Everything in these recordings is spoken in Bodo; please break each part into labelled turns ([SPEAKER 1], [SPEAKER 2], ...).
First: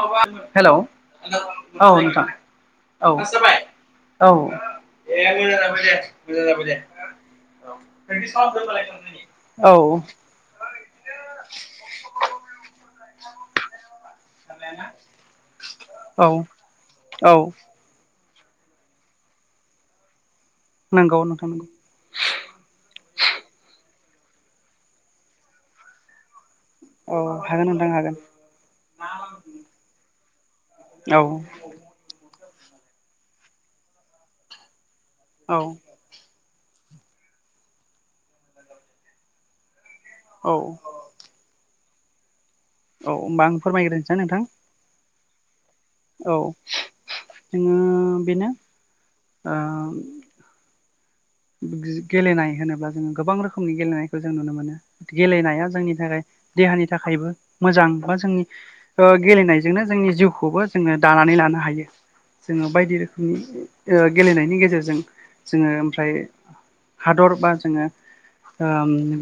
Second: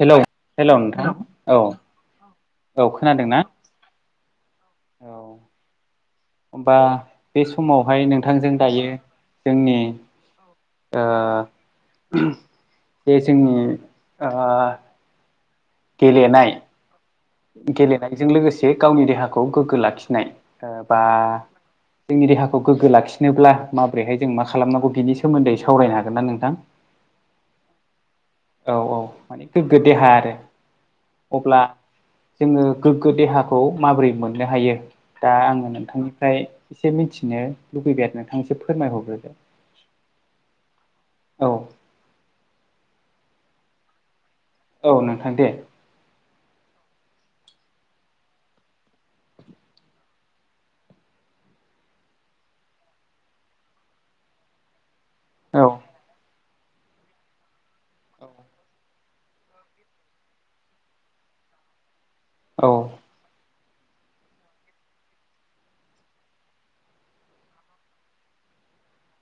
[SPEAKER 1] हेलौ
[SPEAKER 2] हेल' औ
[SPEAKER 1] हेलौ नोंथां औ
[SPEAKER 2] नोंथां औ। औ।
[SPEAKER 1] औ होमबा बे समावहाय नोंथांजों दायो
[SPEAKER 2] [inaudible]
[SPEAKER 1] जोंनि
[SPEAKER 2] औ।
[SPEAKER 1] ओ बे जोंनि ओ
[SPEAKER 2] औ
[SPEAKER 1] गेलेनाय
[SPEAKER 2] - औ।
[SPEAKER 1] गेलेनायजों लोगोसे गावनि देहाखौ गोग्गो लाखिनाय बा
[SPEAKER 2] नंगौ नोंथां नंगौ
[SPEAKER 1] जोंनि देहाखौ गोग्गो लाखिनोब्ला माबोरैहाय जों मा खालामनांगौ बिनि सोमोन्दै सावरायनो हागोनना नोंथां।
[SPEAKER 2] औ हागोन नोंथां हागोन
[SPEAKER 1] औ - औ गोग्गो देहा आरो
[SPEAKER 2] औ।
[SPEAKER 1] अब्ला जोङो गोग्गो देहाखौ माबोरै मोननो हायो दा
[SPEAKER 2] औ
[SPEAKER 1] आङो नोंथांनिफ्राय एसे मिथिनो लुबैबाय आरो नोंथां एसे फोरमायहरग्रोदो।
[SPEAKER 2] औ।
[SPEAKER 1] औ।
[SPEAKER 2] औ होमबा आं फोरमायग्रोनोसै नोंथां।
[SPEAKER 1] औ नोंथां दे।
[SPEAKER 2] औ जोङो बेनो ओ गेलेनाय होनोब्ला जोङो गोबां रोखोमनि गेलेनायखौ जों नुनो मोनो
[SPEAKER 1] औ
[SPEAKER 2] गेलेनाया जोंनि थाखाय देहानि थाखायबो मोजां बा जोंनि ओ गेलेनाय जोंनो जोंनि जिउखौबो जोङो दानानै लानो हायो
[SPEAKER 1] औ
[SPEAKER 2] जोङो बायदि रोखोम गेलेनायनि गेजेरजों जोङो ओमफ्राय हादर बा जोङो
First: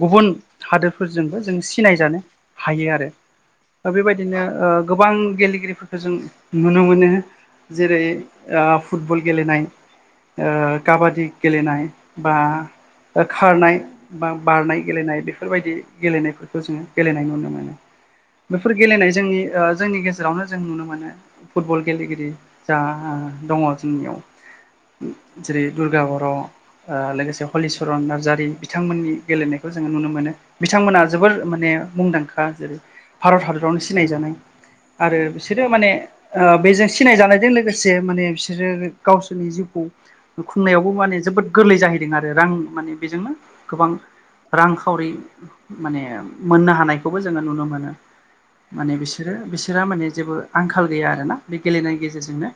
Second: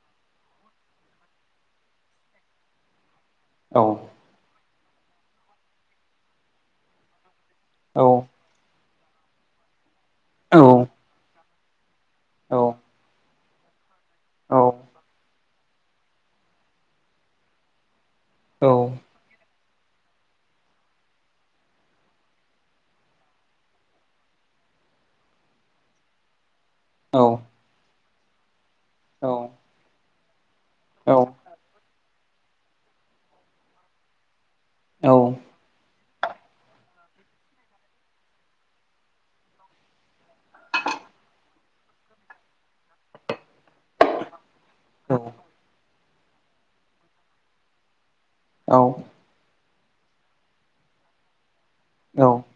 [SPEAKER 2] गुबुन हादोरफोरजोंबो जों सिनायजानो हायो आरो।
[SPEAKER 1] औ
[SPEAKER 2] बेबायदिनो गोबां गेलेगिरिफोरखौ जों नुनो मोनो। जेरै
[SPEAKER 1] औ
[SPEAKER 2] फुटबल गेलेनाय
[SPEAKER 1] औ
[SPEAKER 2] काबादि गेलेनाय। बा
[SPEAKER 1] औ
[SPEAKER 2] खारनाय। बा
[SPEAKER 1] औ
[SPEAKER 2] बारनाय गेलेनाय बेफोर बायदि गेलेनायफोरखौ जोङो गेलेनाय नुनो मोनो। बेफोर गेलेनाय जोंनि जोंनि गेजेराव जेरावनो जों नुनो मोनो फुटबल गेलेगिरि जा दङ जोंनियाव जेरै दुर्गा बर'
[SPEAKER 1] औ
[SPEAKER 2] लोगोसे हलिचरन नार्जारि बिथांमोननि
[SPEAKER 1] औ
[SPEAKER 2] गेलेनायखौ जोङो नुनो मोनो बिथांमोना जोबोर माने मुंदांखा जेरै भारत हादरावनो सिनायजानाय आरो बिसोरो माने बेजों सिनाय जानायजों लोगोसे माने बिसोरो गावसोरनि जिउखौ खुंनायावबो माने जोबोद गोरलै जाहैदों आरो रां माने बेजोंनो गोबां रां खावरि माने मोननो हानायखौबो जोङो नुनो मोनो माने बिसोरो बिसोरहा माने जेबो आंखाल गैया आरोना बे गेलेनायनि गेजेरजोंनो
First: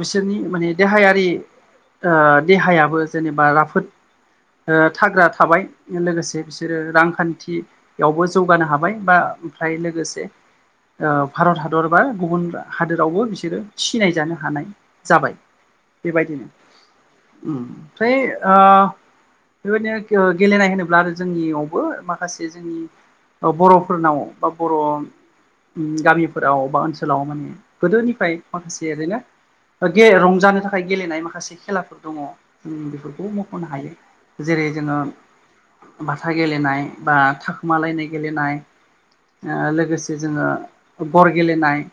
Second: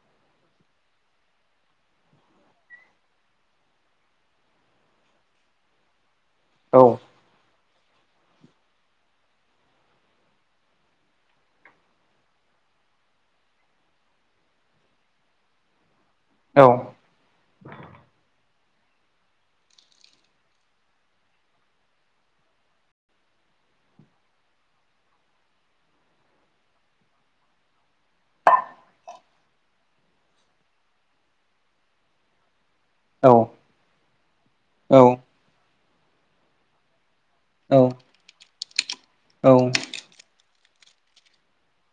[SPEAKER 2] बिसोरनि माने देहायारि देहायाबो जेनेबा राफोद थाग्रा थाबाय लोगोसे
[SPEAKER 1] औ
[SPEAKER 2] बिसोरो रांखान्थि बेयावबो जौगानो हाबाय बा ओमफ्राय लोगोसे भारत हादर बा गुबुन हादोरावबो बिसोरो सिनायजानो हानाय जाबाय बेबायदिनो ओमफ्राय बेबायदिनो गेलेनाय होनोब्ला आरो जोंनियावबो माखासे जोंनि बर'फोरनाव बा बर' गामिफोराव बा ओनसोलाव माने गोदोनिफ्राय माखासे ओरैनो ग रंजानो थाखाय गेलेनाय माखासे खेलाफोर दङ जों बेफोरखौ मख'नो हायो जेरै जोङो बाथा गेलेनाय बा थाखोमालायनाय गेलेनाय लोगोसे जोङो बर गेलेनाय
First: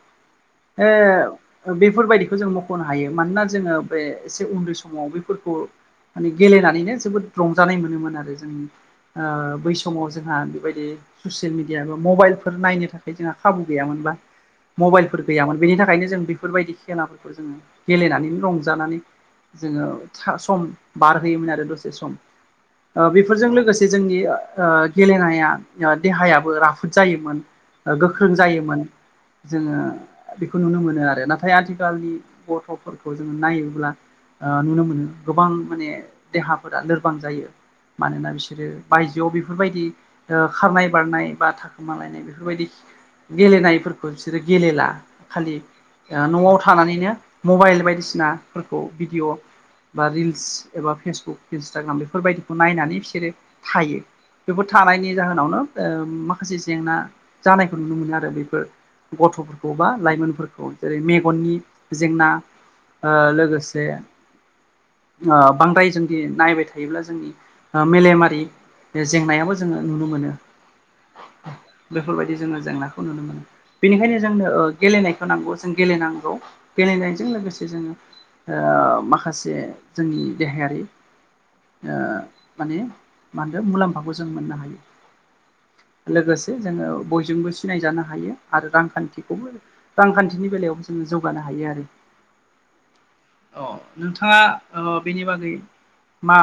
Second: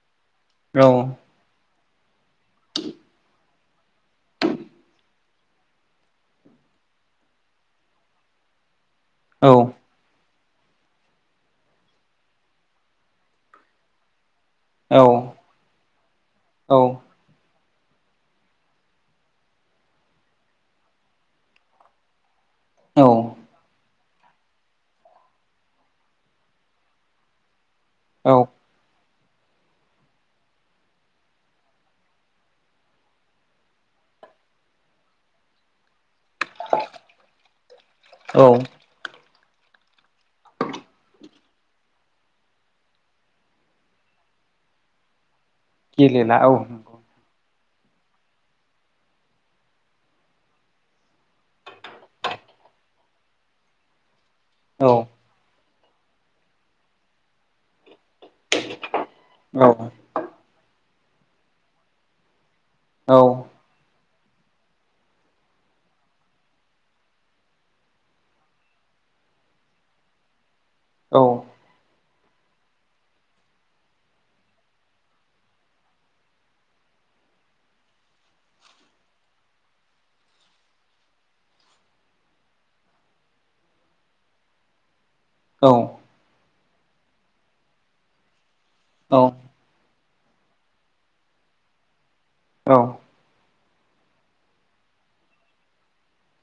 [SPEAKER 2] बेफोरबायाददिखौ जों मख'नो हायो मानोना जोङो बे एसे उन्दै समाव बेफोर म गेलेनानैनो जोबोद रंजानाय मोनोमोन आरो जों बैस समाव जोंहा बेबायदि ससियेल मिडिया बा मबाइलफोर नायनो थाखाय जोंहा खाबु गैयामोनबा मबाइलफोर गैयामोन बेनि थाखायनो जों बेफोरबायदि खेलाफोर बेखौ जोङो गेलेनानैनो रंजानानै जोङो सम बारहोयोमोन आरो दसे सम बेफोरजों लोगोसे जोंनि गेलेनाया देहायाबो राफोद जायोमोन। गोख्रों
[SPEAKER 1] औ
[SPEAKER 2] जायोमोन। जोङो बेखौ नुनो मोनो आरो नाथाय आथिखालनि गथ'फोरखौ जोङो नायोब्ला नुनो मोनो गोबां माने देहाफोरा लोरबां जायो मानोना
[SPEAKER 1] औ
[SPEAKER 2] बिसोरो बायजोआव बेफोरबायदि खारनाय बारनाय बा थाखोमालायनाय बेफोरबायदि गेलेनायफोरखौ बिसोरो गेलेला खालि
[SPEAKER 1] गेलेला औ
[SPEAKER 2] न'आव थानानैनो मबाइल बायदिसिनाफोरखौ भिडिय' बा रिल्स एबा फेसबुक इन्सटाग्राम बेफोरबायदिखौ नायनानै बिसोरो थायो बेफोर
[SPEAKER 1] औ
[SPEAKER 2] थानायनि जाहोनावनो माखासे ओ जेंना जानायखौ नुनो मोनो आरो बेफोर
[SPEAKER 1] औ
[SPEAKER 2] गथ'फोरखौ बा लाइमोनफोरखौ जेरै मेगननि जेंना ओ
[SPEAKER 1] औ
[SPEAKER 2] लोगोसे ओ बांद्राय जों दि नायबाय थायोब्ला जोंनि मेलेमारि जेंनायाबो जोङो नुनो मोनो।
[SPEAKER 1] औ
[SPEAKER 2] बेफोरबायदि जोङो जेंनाखौ नुनो मोनो। बेनिखायनो जोंनो गेलेनायखौ नांगौ जों गेलेनांगौ गेलेनायजों लोगोसे जोङो माखासे जोंनि देहायारि ओ माने मा होनदों मुलाम्फाखौ जों मोननो हायो।
[SPEAKER 1] औ
[SPEAKER 2] लोगोसे जोङो बयजोंबो सिनायजानो हायो आरो
[SPEAKER 1] औ
[SPEAKER 2] रांखान्थिखौबो रांखान्थिनि बेलायावबो जोङो जौगानो हायो आरो
[SPEAKER 1] औ
[SPEAKER 2] अ नोंथाङा ओ बेनि बागै मा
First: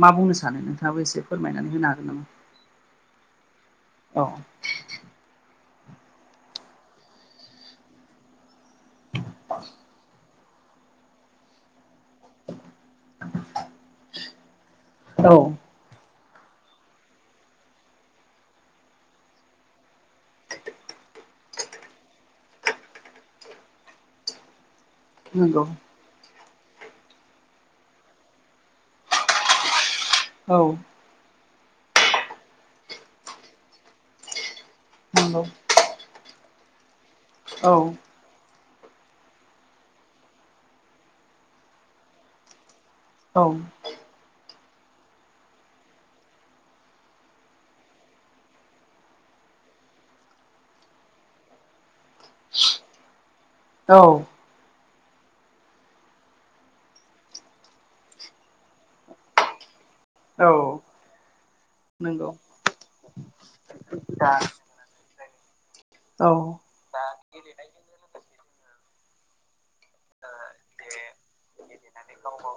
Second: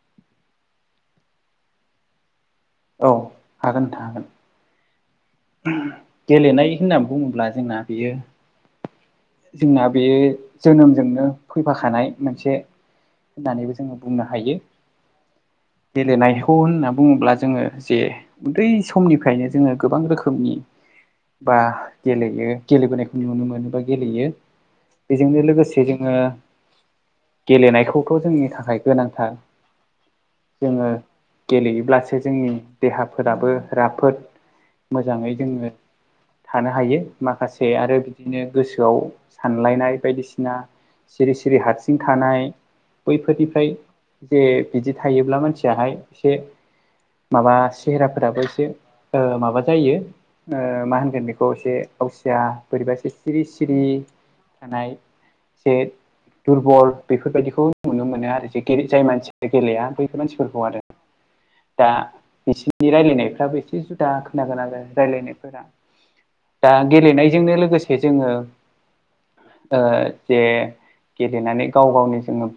[SPEAKER 2] मा बुंनो सानो नोंथाङाबो एसे फोरमायनानै होनो हागोन नामा?
[SPEAKER 1] औ हागोन हागोन उ गेलेनाय होननानै बुङोब्ला जोंना बेयो जोंना बेयो जोनोमजोंनो फैफाखानाय मोनसे होननानैबो जोङो बुंनो हायो
[SPEAKER 2] नामा औ
[SPEAKER 1] गेलेनायखौ होनना बुङोब्ला जोङो जे उन्दै समनिफ्रायनो जोङो गोबां रोखोमनि बा गेलेयो गेलेबोनायखौ नुनो मोनोबा गेलेयो बेजोंनो
[SPEAKER 2] नंगौ
[SPEAKER 1] लोगोसे जोङो गेलेनायखौथ' जोंनि थाखाय गोनांथार
[SPEAKER 2] औ
[SPEAKER 1] जोङो गेलेयोब्लासो जोंनि देहाफोराबो राफोद मोजाङै
[SPEAKER 2] नंगौ
[SPEAKER 1] जोङो थानो हायो माखासे
[SPEAKER 2] औ
[SPEAKER 1] आरो बिदिनो गोसोआव सानलायनाय बायदिसिना सिरि सिरि हारसिं थानाय बैफोरनिफ्राय जे बिदि थायोब्ला मानसियाहाय एसे माबा सेहेराफोराबो एसे ओ माबा जायो ओ मा होनगोन बेखौ एसे अवसिया बोरैबा एसे सिरि सिरि
[SPEAKER 2] औ
[SPEAKER 1] थानाय जे दुरबल बेफोरबायाददिखौ नुनो मोनो आरो जे जाय मानसिया गेलेाया बै
[SPEAKER 2] औ
[SPEAKER 1] मानसिफोरखौ आरो दा
[SPEAKER 2] नंगौ
[SPEAKER 1] बिसिनि रायलायनायफ्राबो एसे जुदा खोनागोन आरो रायज्लायनायफोरा
[SPEAKER 2] औ
[SPEAKER 1] दा गेलेनायजोंनो लोगोसे जोङो ओ जे गेलेनानै गाव गावनि जोङो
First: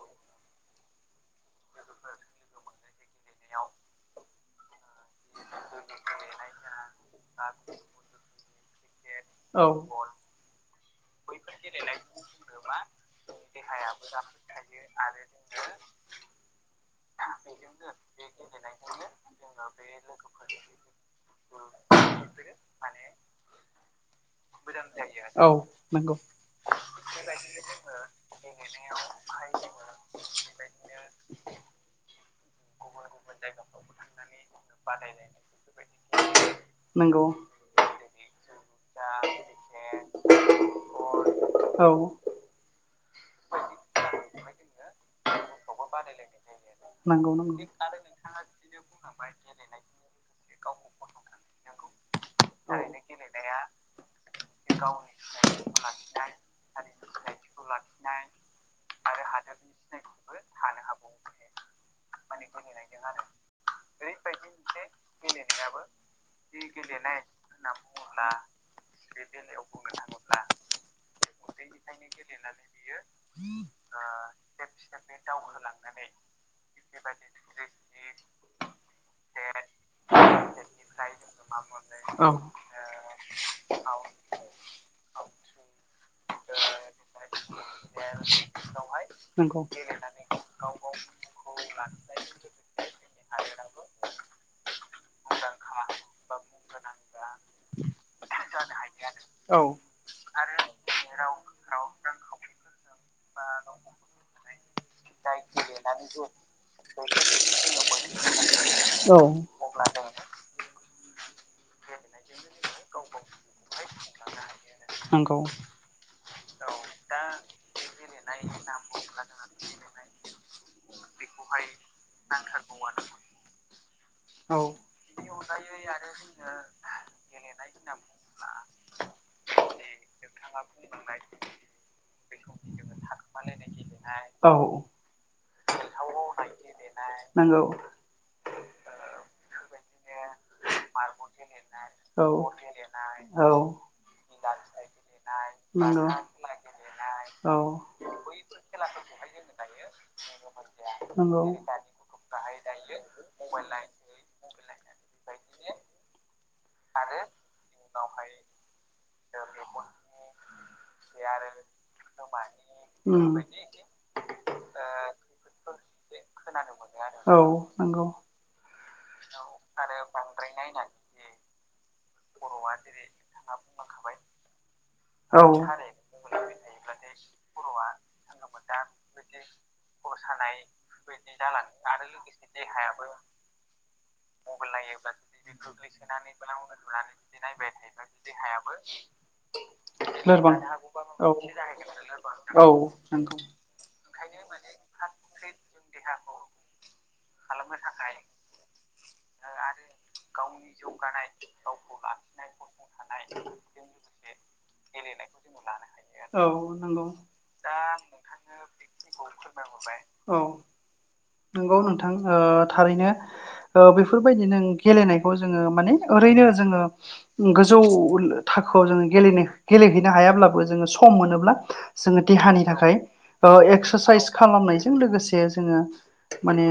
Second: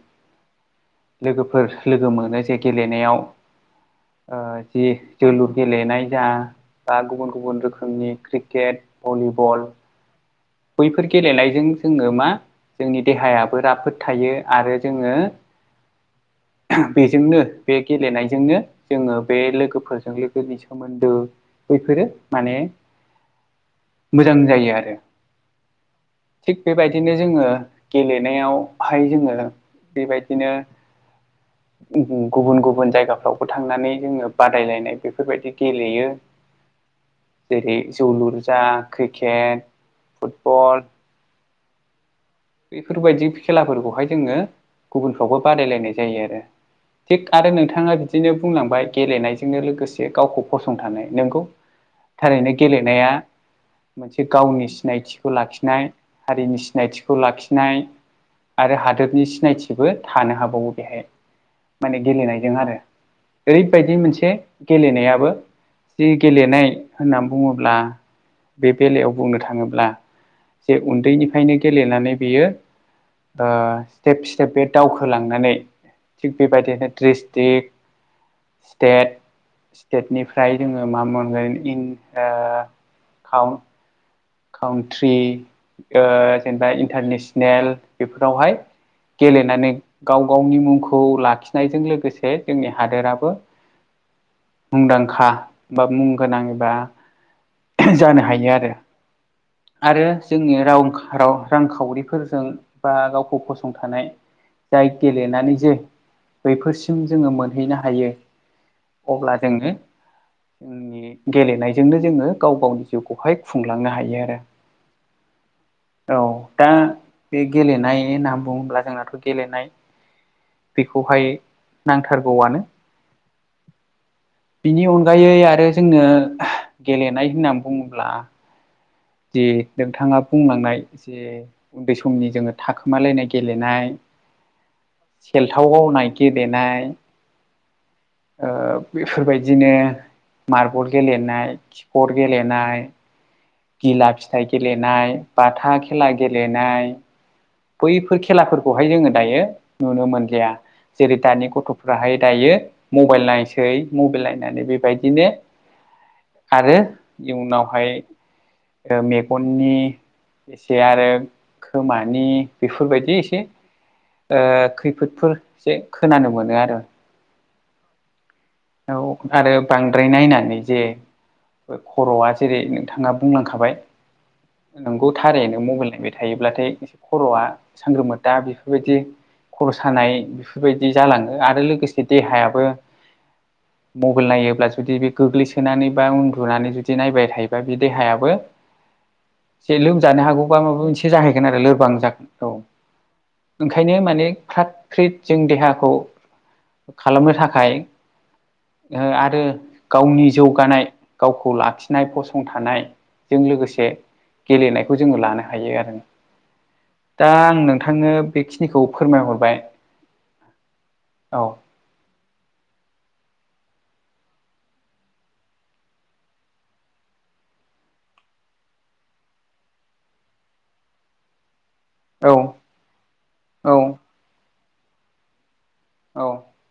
[SPEAKER 1] लोगोफोर लोगो मोनो जे गेलेनायाव
[SPEAKER 2] [unintelligible]
[SPEAKER 1] ओ जि जोलुर गेलेनाय जा बा गुबुन गुबुन रोखोमनि क्रिकेट भलिबल
[SPEAKER 2] औ
[SPEAKER 1] बैफोर गेलेनायजों जोङो मा जोंनि देहायाबो राफोद थायो आरो जोङो बेजोंनो बे गेलेनायजोंनो जोङो बे लोगोफोरजों लोगोनि सोमोन्दो बैफोरो माने मोजां जायो आरो
[SPEAKER 2] औ नंगौ
[SPEAKER 1] थिग बेबायदिनो जोङो गेलेनायावहाय जोङो बेबायदिनो गुबुन गुबुन जायगाफ्रावबो थांनानै जोङो बादायलायनाय बेफोरबायदि गेलेयो
[SPEAKER 2] नंगौ
[SPEAKER 1] जेरै जौ लुरजा क्रिकेट फुटबल
[SPEAKER 2] औ
[SPEAKER 1] बेफोरबायदि खेलाफोरखौहाय जोङो गुबुनफ्रावबो बादायलायनाय जायो आरो थिग
[SPEAKER 2] नंगौ
[SPEAKER 1] आरो
[SPEAKER 2] नंगौ
[SPEAKER 1] नोंथाङा बिदिनो बुंलांबाय गेलेनायजोंनो लोगोसे गावखौ फसंथानाय नोंगौ थारैनो गेलेनाया मोनसे गावनि सिनायथिखौ लाखिनाय हारिनि सिनायथि खौ लाखिनाय आरो हादोरनि सिनायथिबो थानो हाबावो बेहाय माने गेलेनायजों आरो ओरैबायदि मोनसे गेलेनायाबो जि गेलेनाय होननानै बुङोब्ला बे बेलायाव बुंनो थाङोब्ला जे उन्दैनिफ्रायनो गेलेनानै बेयो ओ स्टेप स्टेप बे दावखोलांनानै थिग बेबायदिनो डस्ट्रिक् स्टेट स्टेटनिफ्राय जोङो मा मोनगोन
[SPEAKER 2] औ
[SPEAKER 1] इड हाव काउट्रि जेनेबा इन्टारनेसनेल बेफोरावहाय
[SPEAKER 2] नंगौ
[SPEAKER 1] गेलेनानै गाव गावनि मुंखौ लाखिनायजों लोगोसे जोंनि हादोराबो मुंदांखा बा मुं गोनां एबा जानो हायो आरो
[SPEAKER 2] औ
[SPEAKER 1] आरो जोंनि राव राव रांखावरिफोरजों बा गावखौ फसंथानाय जाय गेलेनानै जे बैफोरसिम जोङो मोनहैनो हायो अब्ला जोङो जोंनि गेलेनायजोंनो जोङो गाव गावनि जिउखौहाय खुंलांनो हायो आरो
[SPEAKER 2] नंगौ
[SPEAKER 1] औ दा बे गेलेनाय होननानै बुङोब्ला जोंनाथ' गेलेनाय बेखौहाय नांथारगौआनो
[SPEAKER 2] औ
[SPEAKER 1] बिनि अनगायै आरो जोंनो गेलेनाय होननानै बुङोब्ला
[SPEAKER 2] ओ
[SPEAKER 1] जे नोंथाङा बुंलांनाय जे उन्दै समनि जोङो थाखोमालायनाय गेलेनाय
[SPEAKER 2] औ
[SPEAKER 1] सेलथावआव नाय गेलेनाय
[SPEAKER 2] नंगौ
[SPEAKER 1] ओ बेफोरबायदिनो मार्बल गेलेनाय किबर्ड
[SPEAKER 2] औ
[SPEAKER 1] गेलेनाय
[SPEAKER 2] औ
[SPEAKER 1] गिला फिथाइ गेलेनाय बाथा
[SPEAKER 2] नंगौ
[SPEAKER 1] खेला गेलेनाय
[SPEAKER 2] औ
[SPEAKER 1] बैफोर खेलाफोरखौहाय जोङो दायो नुनो मोनलिया। जेरै
[SPEAKER 2] नंगौ
[SPEAKER 1] दानि गथ'फ्राहाय दायो मबाइल नायसै मबाइल नायनानै बेबायदिनो आरो इयनावहाय मेगननि एसे आरो खोमानि बेफोरबायदि
[SPEAKER 2] उम
[SPEAKER 1] एसे खैफोदफोर एसे खोनानो मोनो आरो
[SPEAKER 2] औ नंगौ
[SPEAKER 1] औ आरो बांद्राय नायनानै जे बे खर'आ जेरै नोंथाङा बुंलांखाबाय नोंगौ थारैनो मबाइल नायबाय थायोब्लाथाय खर'आ सांग्रोमा दा बेफोरबायदि खर' सानाय बेफोरबायदि जालाङो आरो लोगोसे देहायाबो मबाइल नायोब्ला जुदि बे गोग्लैसोनानै बा उन्दुनानै जुदि नायबाय थायोबा बे देहाय ज लोमजानो हागौबा माबा मोनसे जाहैगोन आरो लोरबां जागोन
[SPEAKER 2] औ नंगौ
[SPEAKER 1] ओंखायनो माने फ्रात फ्रिद जों देहाखौ खालामनो थाखाय आरो गावनि जौगानाय गावखौ लाखिनाय फसंथानाय जों लोगोसे गेलेनायखौ जोङो लानो हायो आरो
[SPEAKER 2] औ नंगौ
[SPEAKER 1] दा आं नोंथांनो बेखिनिखौ फोरमायहरबाय
[SPEAKER 2] औ
[SPEAKER 1] औ
[SPEAKER 2] नोंगौ नोंथां। ओ थारैनो बेफोरबायदिनो गेलेनायखौ जोङो माने ओरैनो जोङो गोजौ थाखोआव जोङो गेलेनो गेलेहैनो हायाब्लाबो जोङो सम मोनोब्ला जोङो
[SPEAKER 1] औ
[SPEAKER 2] देहानि थाखाय
[SPEAKER 1] औ
[SPEAKER 2] एक्सारसाइस खालामनायजों लोगोसे जोङो
[SPEAKER 1] औ
[SPEAKER 2] माने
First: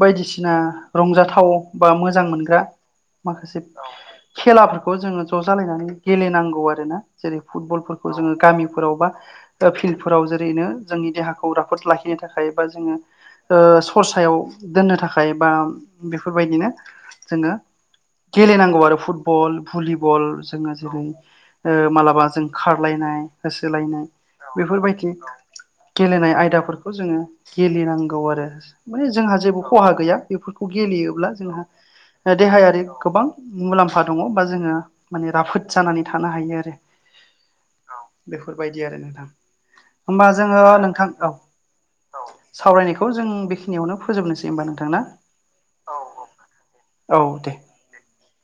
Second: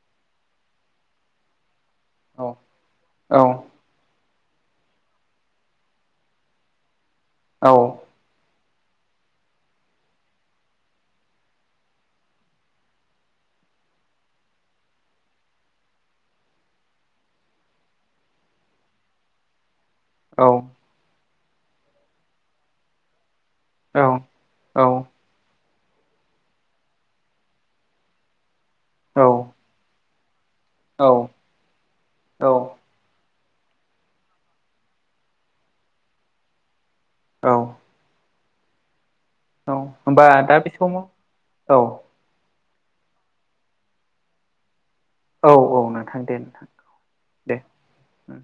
[SPEAKER 2] बायदिसिना रंजाथाव बा मोजां
[SPEAKER 1] औ
[SPEAKER 2] मोनग्रा
[SPEAKER 1] औ
[SPEAKER 2] माखासे खेलाफोरखौ जोङो ज' जालायनानै गेलेनांगौ आरोना जेरै
[SPEAKER 1] औ
[SPEAKER 2] फुटबलफोरखौ खौ जोङो गामिफोरावबा ओ फिल्डफोराव जेरैनो जोंनि देहाखौ राफोद लाखिनो थाखाय बा जोङो सरसायाव दोननो थाखाय बा बेफोरबायदिनो जोङो गेलेनांगौ आरो फुटबल भलिबल जोङो
[SPEAKER 1] औ
[SPEAKER 2] जेरै मालाबा जों खारलायनाय होसोलायनाय बेफोरबायदि गेलेनाय आयदाफोरखौ जोङो गेलेनांगौ आरो। माने जोंहा जेबो खहा गैया बेफोरखौ गेलेयोब्ला जोंहा
[SPEAKER 1] औ
[SPEAKER 2] देहायारि गोबां मुलाम्फा दङ बा जोङो माने राफोद जानानै थानो हायो आरो।
[SPEAKER 1] औ।
[SPEAKER 2] बेफोरबायदि आरो नोंथां
[SPEAKER 1] औ
[SPEAKER 2] होमबा
[SPEAKER 1] दा
[SPEAKER 2] जोङो
[SPEAKER 1] बे समाव
[SPEAKER 2] नोंथां औ। औ सावरायनायखौ जों बेखिनियावनो फोजोबनोसै होम्बा नोंथां ना?
[SPEAKER 1] थां दे नोंथां।
[SPEAKER 2] औ दे।
[SPEAKER 1] उम